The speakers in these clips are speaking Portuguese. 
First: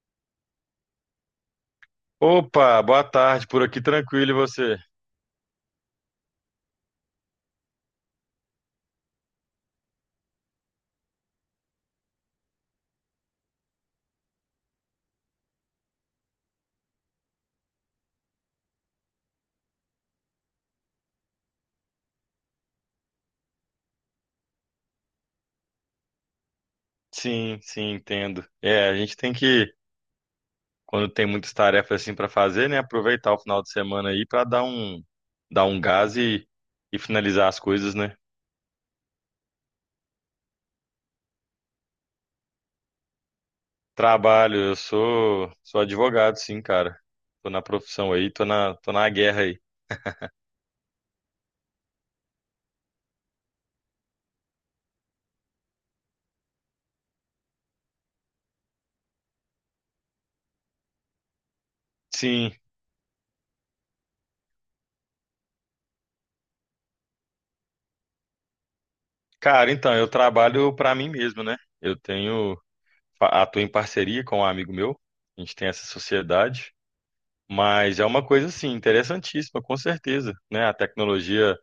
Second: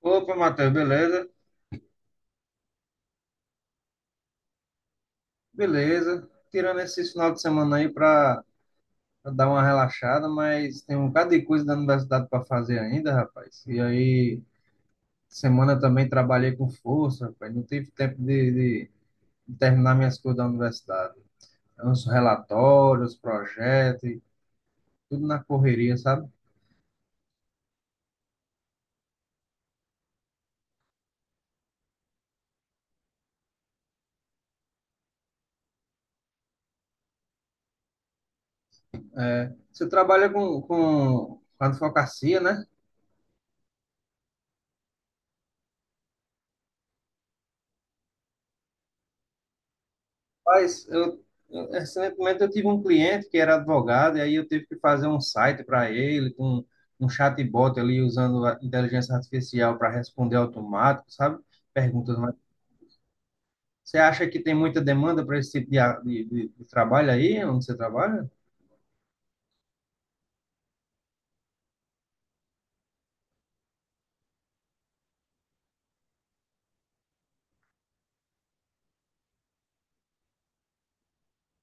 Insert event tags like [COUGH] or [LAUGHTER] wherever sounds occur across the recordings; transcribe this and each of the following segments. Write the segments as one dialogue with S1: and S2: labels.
S1: Opa, Matheus, beleza?
S2: Opa, boa tarde, por aqui tranquilo e você?
S1: Beleza. Tirando esse final de semana aí pra dar uma relaxada, mas tem um bocado de coisa da universidade para fazer ainda, rapaz. E aí, semana também trabalhei com força, rapaz. Não tive tempo de- de terminar minhas coisas da universidade. Os relatórios, projetos, e tudo na correria, sabe?
S2: Sim, sim, entendo. A gente tem que, quando tem muitas tarefas assim para fazer, né, aproveitar o final de semana aí para dar um gás e finalizar as coisas, né?
S1: É, você trabalha com advocacia, né?
S2: Trabalho, eu sou advogado, sim, cara. Tô na profissão aí, tô na guerra aí.
S1: Mas recentemente eu tive um cliente que era advogado, e aí eu tive que fazer um site para ele, com um chatbot ali, usando a inteligência artificial para responder automático, sabe? Perguntas. Mas
S2: Sim.
S1: você acha que tem muita demanda para esse tipo de, a- de, de trabalho aí, onde você trabalha?
S2: Cara, então eu trabalho para mim mesmo, né? Eu tenho atuo em parceria com um amigo meu. A gente tem essa sociedade. Mas é uma coisa assim interessantíssima, com certeza, né? A tecnologia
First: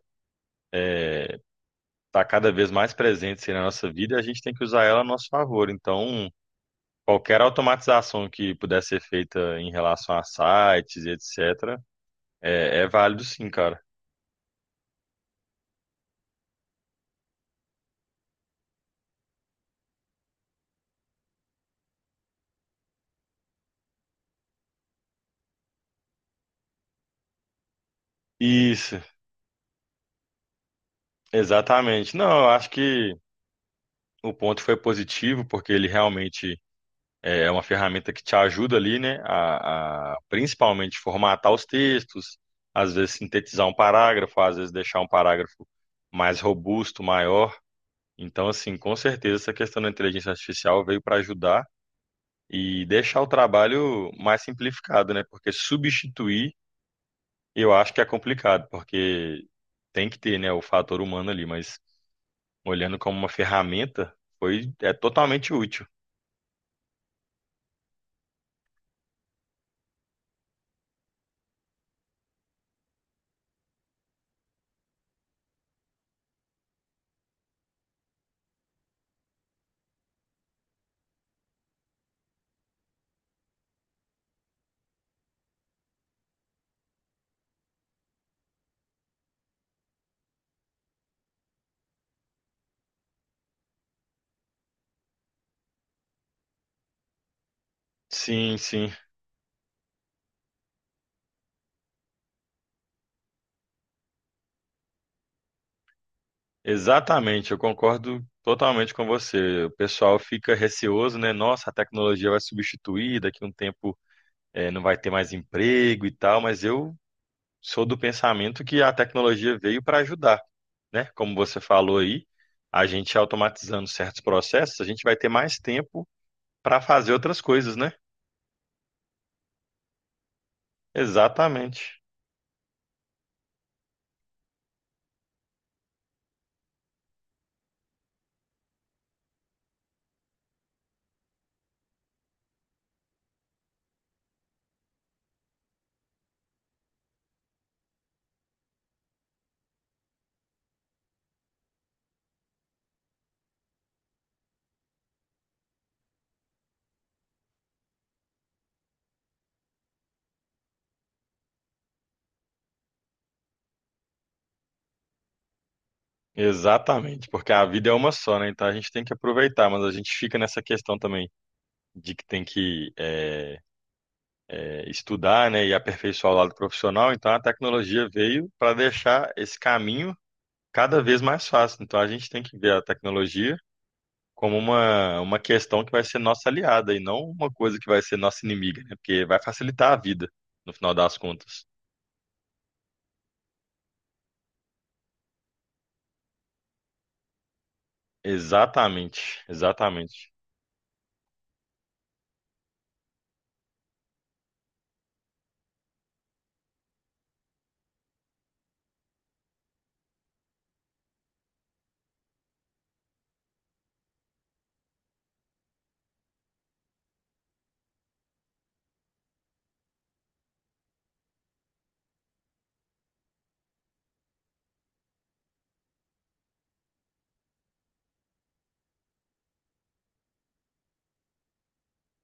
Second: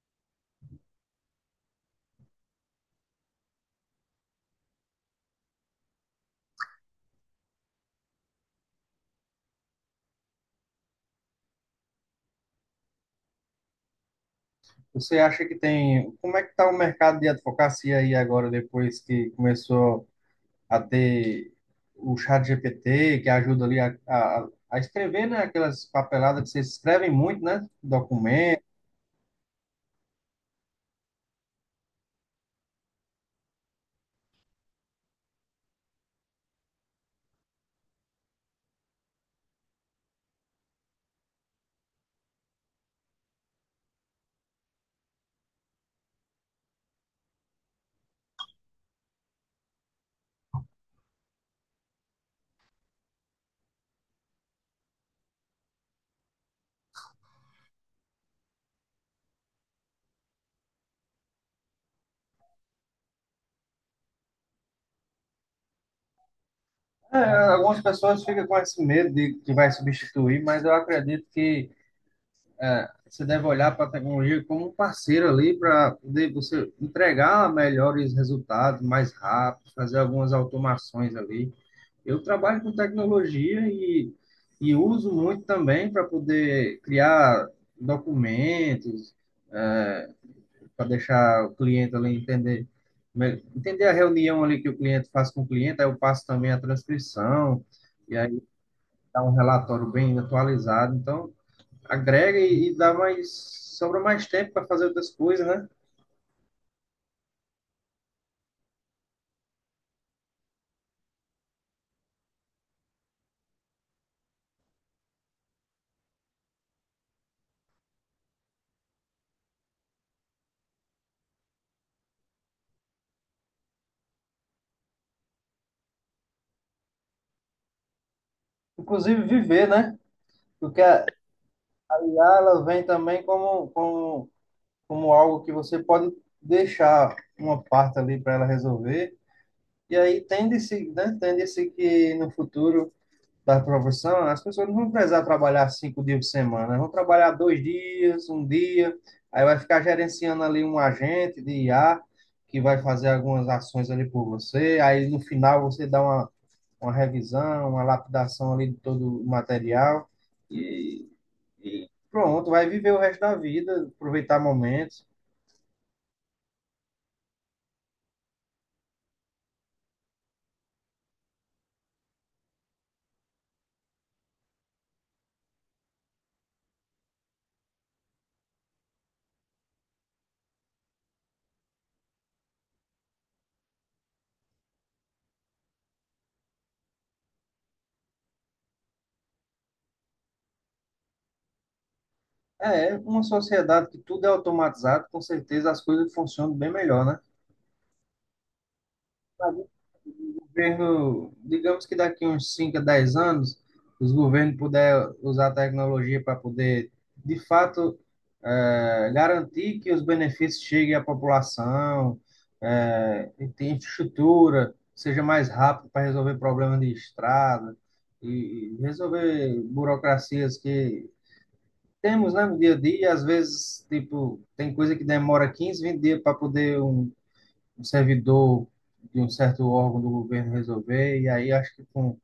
S2: está cada vez mais presente assim, na nossa vida e a gente tem que usar ela a nosso favor. Então, qualquer automatização que puder ser feita em relação a sites e etc, é válido sim, cara.
S1: Você acha que tem. Como é que está o mercado de advocacia aí agora, depois que começou a ter o chat GPT, que ajuda ali a escrever, né? Aquelas papeladas que vocês escrevem muito, né? Documento.
S2: Isso, exatamente. Não, eu acho que o ponto foi positivo porque ele realmente é uma ferramenta que te ajuda ali, né, a principalmente formatar os textos, às vezes sintetizar um parágrafo, às vezes deixar um parágrafo mais robusto, maior. Então, assim, com certeza essa questão da inteligência artificial veio para ajudar e deixar o trabalho mais simplificado, né? Porque substituir, eu acho que é complicado, porque tem que ter, né, o fator humano ali, mas olhando como uma ferramenta, é totalmente útil.
S1: É, algumas pessoas ficam com esse medo de que vai substituir, mas eu acredito que é, você deve olhar para a tecnologia como um parceiro ali para poder você entregar melhores resultados mais rápido, fazer algumas automações ali. Eu trabalho com tecnologia e uso muito também para poder criar documentos, é, para deixar o cliente ali entender, entender a reunião ali que o cliente faz com o cliente, aí eu passo também a transcrição, e aí
S2: Sim, sim.
S1: dá um relatório bem atualizado. Então, agrega e dá mais, sobra mais tempo para fazer outras coisas, né?
S2: Exatamente, eu concordo totalmente com você. O pessoal fica receoso, né? Nossa, a tecnologia vai substituir, daqui a um tempo não vai ter mais emprego e tal, mas eu sou do pensamento que a tecnologia veio para ajudar, né? Como você falou aí, a gente automatizando certos processos, a gente vai ter mais tempo para fazer outras coisas, né?
S1: Inclusive viver, né? Porque a
S2: Exatamente.
S1: IA ela vem também como algo que você pode deixar uma parte ali para ela resolver. E aí tende-se, né? Tende-se que no futuro da profissão, as pessoas não vão precisar trabalhar 5 dias por semana, vão trabalhar 2 dias, um dia, aí vai ficar gerenciando ali um agente de IA que vai fazer algumas ações ali por você, aí no final você dá uma revisão, uma lapidação ali de todo o material e, e pronto, vai viver o resto da vida, aproveitar momentos.
S2: Exatamente, porque a vida é uma só, né? Então a gente tem que aproveitar, mas a gente fica nessa questão também de que tem que estudar, né, e aperfeiçoar o lado profissional, então a tecnologia veio para deixar esse caminho cada vez mais fácil. Então a gente tem que ver a tecnologia como uma questão que vai ser nossa aliada e não uma coisa que vai ser nossa inimiga, né, porque vai facilitar a vida, no final das contas.
S1: É, uma sociedade que tudo é automatizado, com certeza as coisas funcionam bem melhor, né?
S2: Exatamente, exatamente.
S1: Governo, digamos que daqui uns 5 a 10 anos, os governos puder usar a tecnologia para poder, de fato, garantir que os benefícios cheguem à população, e tenha infraestrutura, seja mais rápido para resolver problemas de estrada e resolver burocracias que temos, né, no dia a dia, e às vezes, tipo, tem coisa que demora 15, 20 dias para poder um servidor de um certo órgão do governo resolver, e aí acho que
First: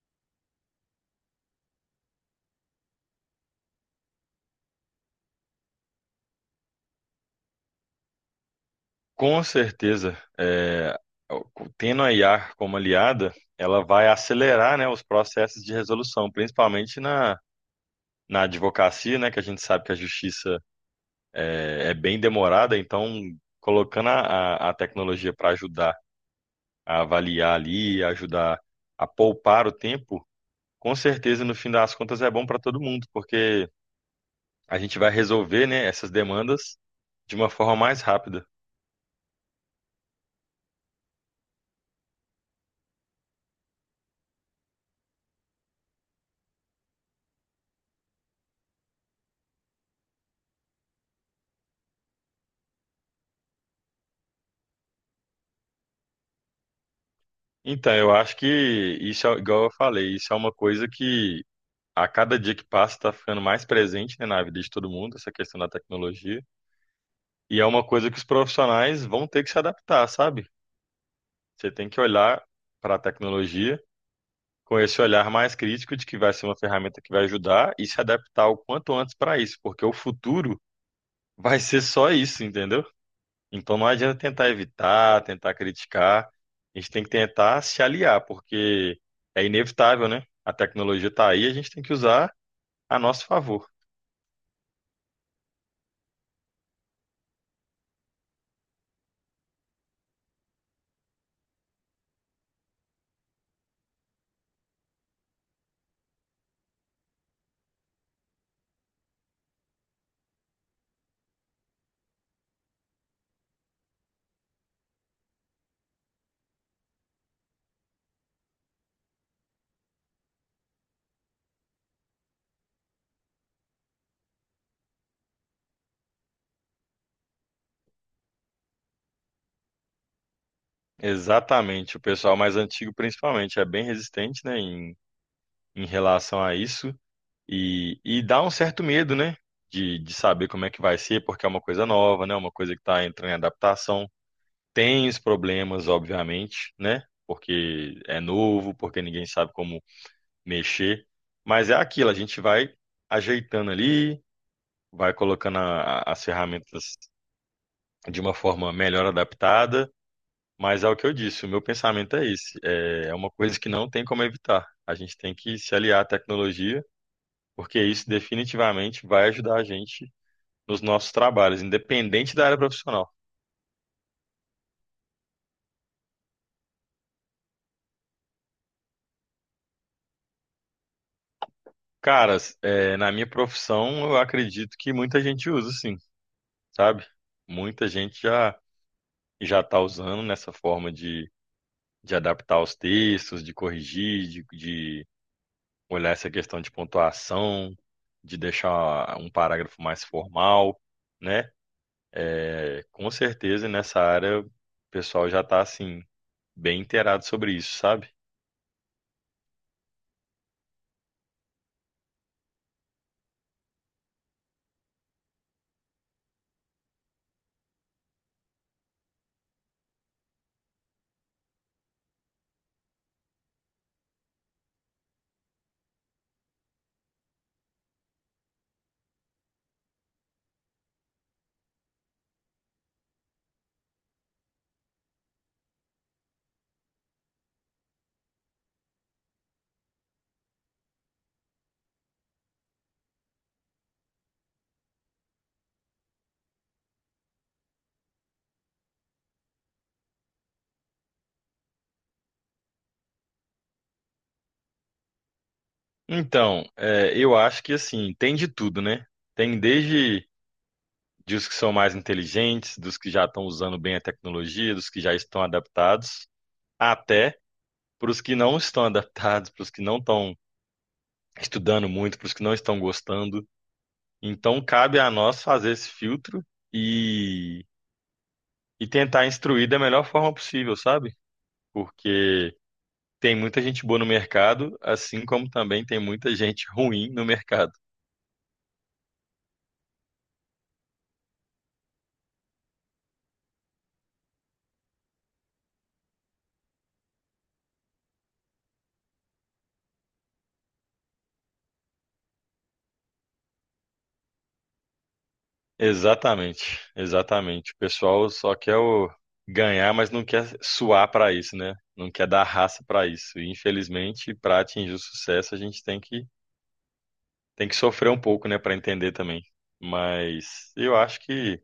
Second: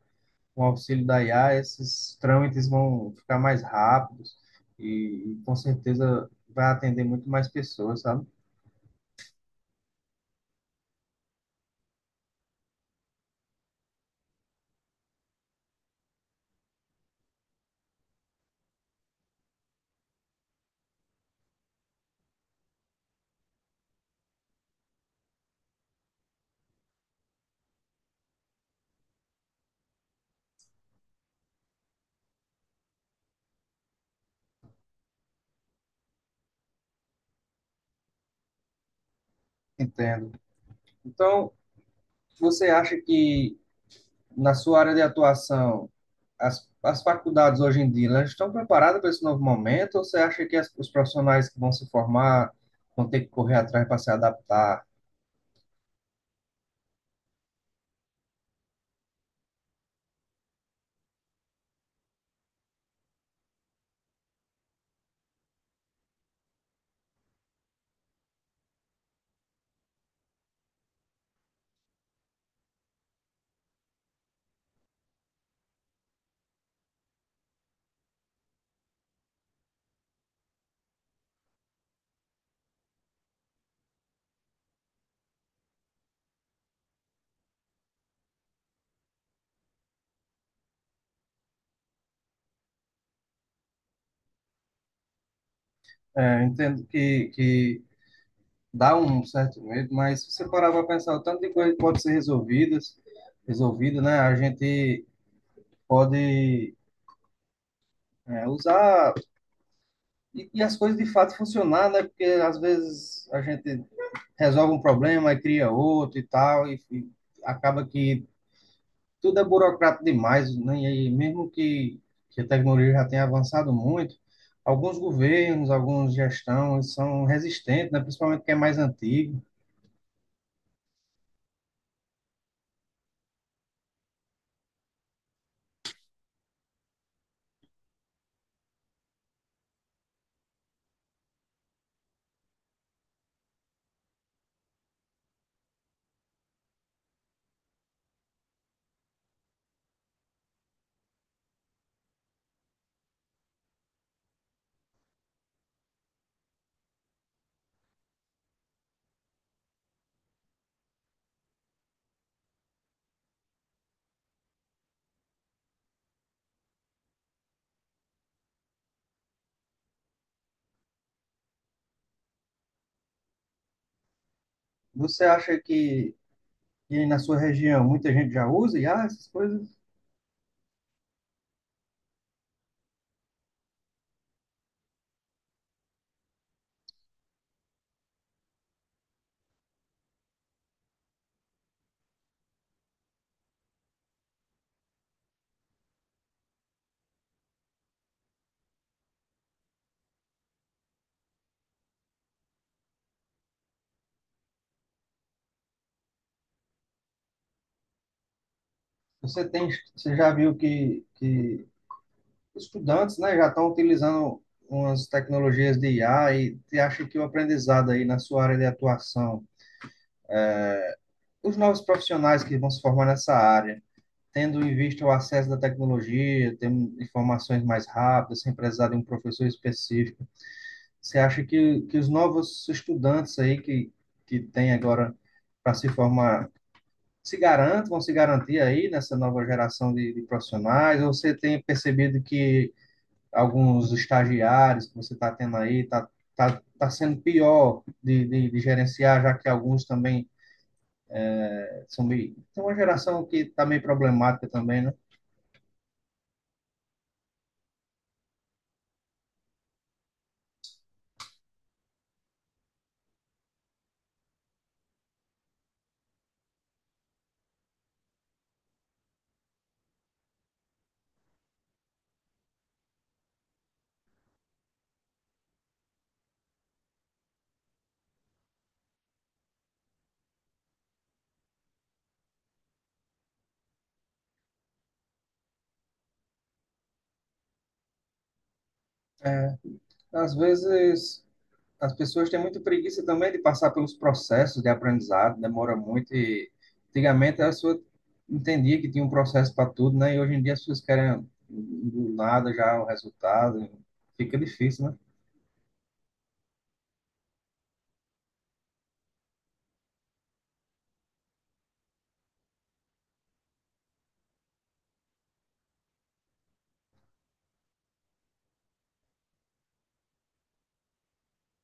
S1: com o auxílio da IA esses trâmites vão ficar mais rápidos e com certeza vai atender muito mais pessoas, sabe?
S2: Com certeza, é, tendo a IA como aliada, ela vai acelerar, né, os processos de resolução, principalmente na advocacia, né, que a gente sabe que a justiça é bem demorada, então colocando a tecnologia para ajudar a avaliar ali, ajudar a poupar o tempo, com certeza no fim das contas é bom para todo mundo, porque a gente vai resolver, né, essas demandas de uma forma mais rápida.
S1: Entendo. Então, você acha que na sua área de atuação as faculdades hoje em dia elas estão preparadas para esse novo momento ou você acha que os profissionais que vão se formar vão ter que correr atrás para se adaptar?
S2: Então, eu acho que isso é igual eu falei, isso é uma coisa que a cada dia que passa está ficando mais presente, né, na vida de todo mundo, essa questão da tecnologia, e é uma coisa que os profissionais vão ter que se adaptar, sabe? Você tem que olhar para a tecnologia com esse olhar mais crítico de que vai ser uma ferramenta que vai ajudar e se adaptar o quanto antes para isso, porque o futuro vai ser só isso, entendeu? Então não adianta tentar evitar, tentar criticar, a gente tem que tentar se aliar, porque é inevitável, né? A tecnologia está aí, a gente tem que usar a nosso favor.
S1: É, eu entendo que dá um certo medo, mas se você parar para pensar, o tanto de coisa que pode ser resolvida, né? A gente pode usar e as coisas de fato funcionar, né? Porque às vezes a gente resolve um problema e cria outro e tal, e acaba que tudo é burocrático demais, né? E mesmo que a tecnologia já tenha avançado muito, alguns governos, algumas gestões são resistentes, né? Principalmente quem é mais antigo.
S2: Exatamente, o pessoal mais antigo principalmente é bem resistente, né, em relação a isso. E dá um certo medo, né? De saber como é que vai ser, porque é uma coisa nova, né? É uma coisa que está entrando em adaptação. Tem os problemas, obviamente, né? Porque é novo, porque ninguém sabe como mexer. Mas é aquilo, a gente vai ajeitando ali, vai colocando as ferramentas de uma forma melhor adaptada. Mas é o que eu disse, o meu pensamento é esse. É uma coisa que não tem como evitar. A gente tem que se aliar à tecnologia, porque isso definitivamente vai ajudar a gente nos nossos trabalhos, independente da área profissional.
S1: Você acha que e na sua região muita gente já usa e ah, essas coisas
S2: Caras, é, na minha profissão, eu acredito que muita gente usa, sim, sabe? Muita gente já está usando nessa forma de adaptar os textos, de corrigir, de olhar essa questão de pontuação, de deixar um parágrafo mais formal, né? É, com certeza, nessa área, o pessoal já está, assim, bem inteirado sobre isso, sabe?
S1: você tem você já viu que estudantes né já estão utilizando umas tecnologias de IA e você acha que o aprendizado aí na sua área de atuação os novos profissionais que vão se formar nessa área tendo em vista o acesso da tecnologia tendo informações mais rápidas sem precisar de um professor específico você acha que os novos estudantes aí que tem agora para se formar se garantam, vão se garantir aí nessa nova geração de profissionais? Ou você tem percebido que alguns estagiários que você está tendo aí está tá sendo pior de gerenciar, já que alguns também são meio. Tem uma geração que está meio problemática também, né?
S2: Então, é, eu acho que, assim, tem de tudo, né? Tem desde dos que são mais inteligentes, dos que já estão usando bem a tecnologia, dos que já estão adaptados, até para os que não estão [LAUGHS] adaptados, para os que não estão estudando muito, para os que não estão gostando. Então, cabe a nós fazer esse filtro e, e tentar instruir da melhor forma possível, sabe? Porque tem muita gente boa no mercado, assim como também tem muita gente ruim no mercado.
S1: É, às vezes as pessoas têm muita preguiça também de passar pelos processos de aprendizado, demora muito e antigamente a pessoa entendia que tinha um processo para tudo, né? E hoje em dia as pessoas querem do nada já o resultado, fica difícil, né?
S2: Exatamente, exatamente. O pessoal só quer o ganhar, mas não quer suar para isso, né? Não quer dar raça para isso. E infelizmente, para atingir o sucesso, a gente tem que sofrer um pouco, né, para entender também. Mas eu acho que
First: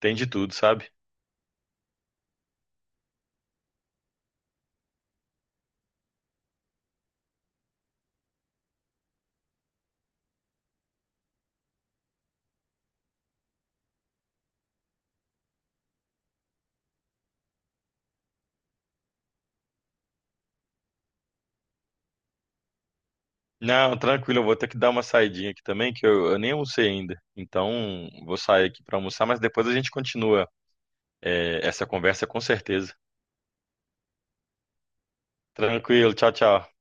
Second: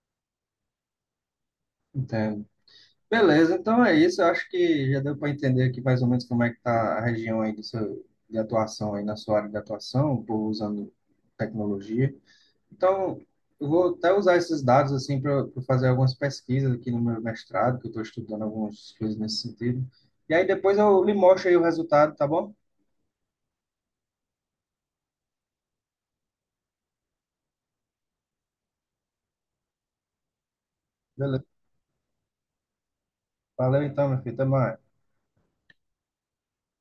S2: tem de tudo, sabe?
S1: Entendo. Beleza, então é isso. Eu acho que já deu para entender aqui mais ou menos como é que está a região aí do seu, de atuação aí na sua área de atuação, o povo usando tecnologia. Então, eu vou até usar esses dados assim para fazer algumas pesquisas aqui no meu mestrado, que eu estou estudando algumas coisas nesse sentido. E aí depois eu lhe mostro aí o resultado, tá bom?
S2: Não, tranquilo, eu vou ter que dar uma saidinha aqui também, que eu nem almocei ainda. Então, vou sair aqui para almoçar, mas depois a gente continua,
S1: Beleza.
S2: essa conversa com certeza.
S1: Valeu então, meu filho. Até mais.
S2: Tranquilo, tchau, tchau.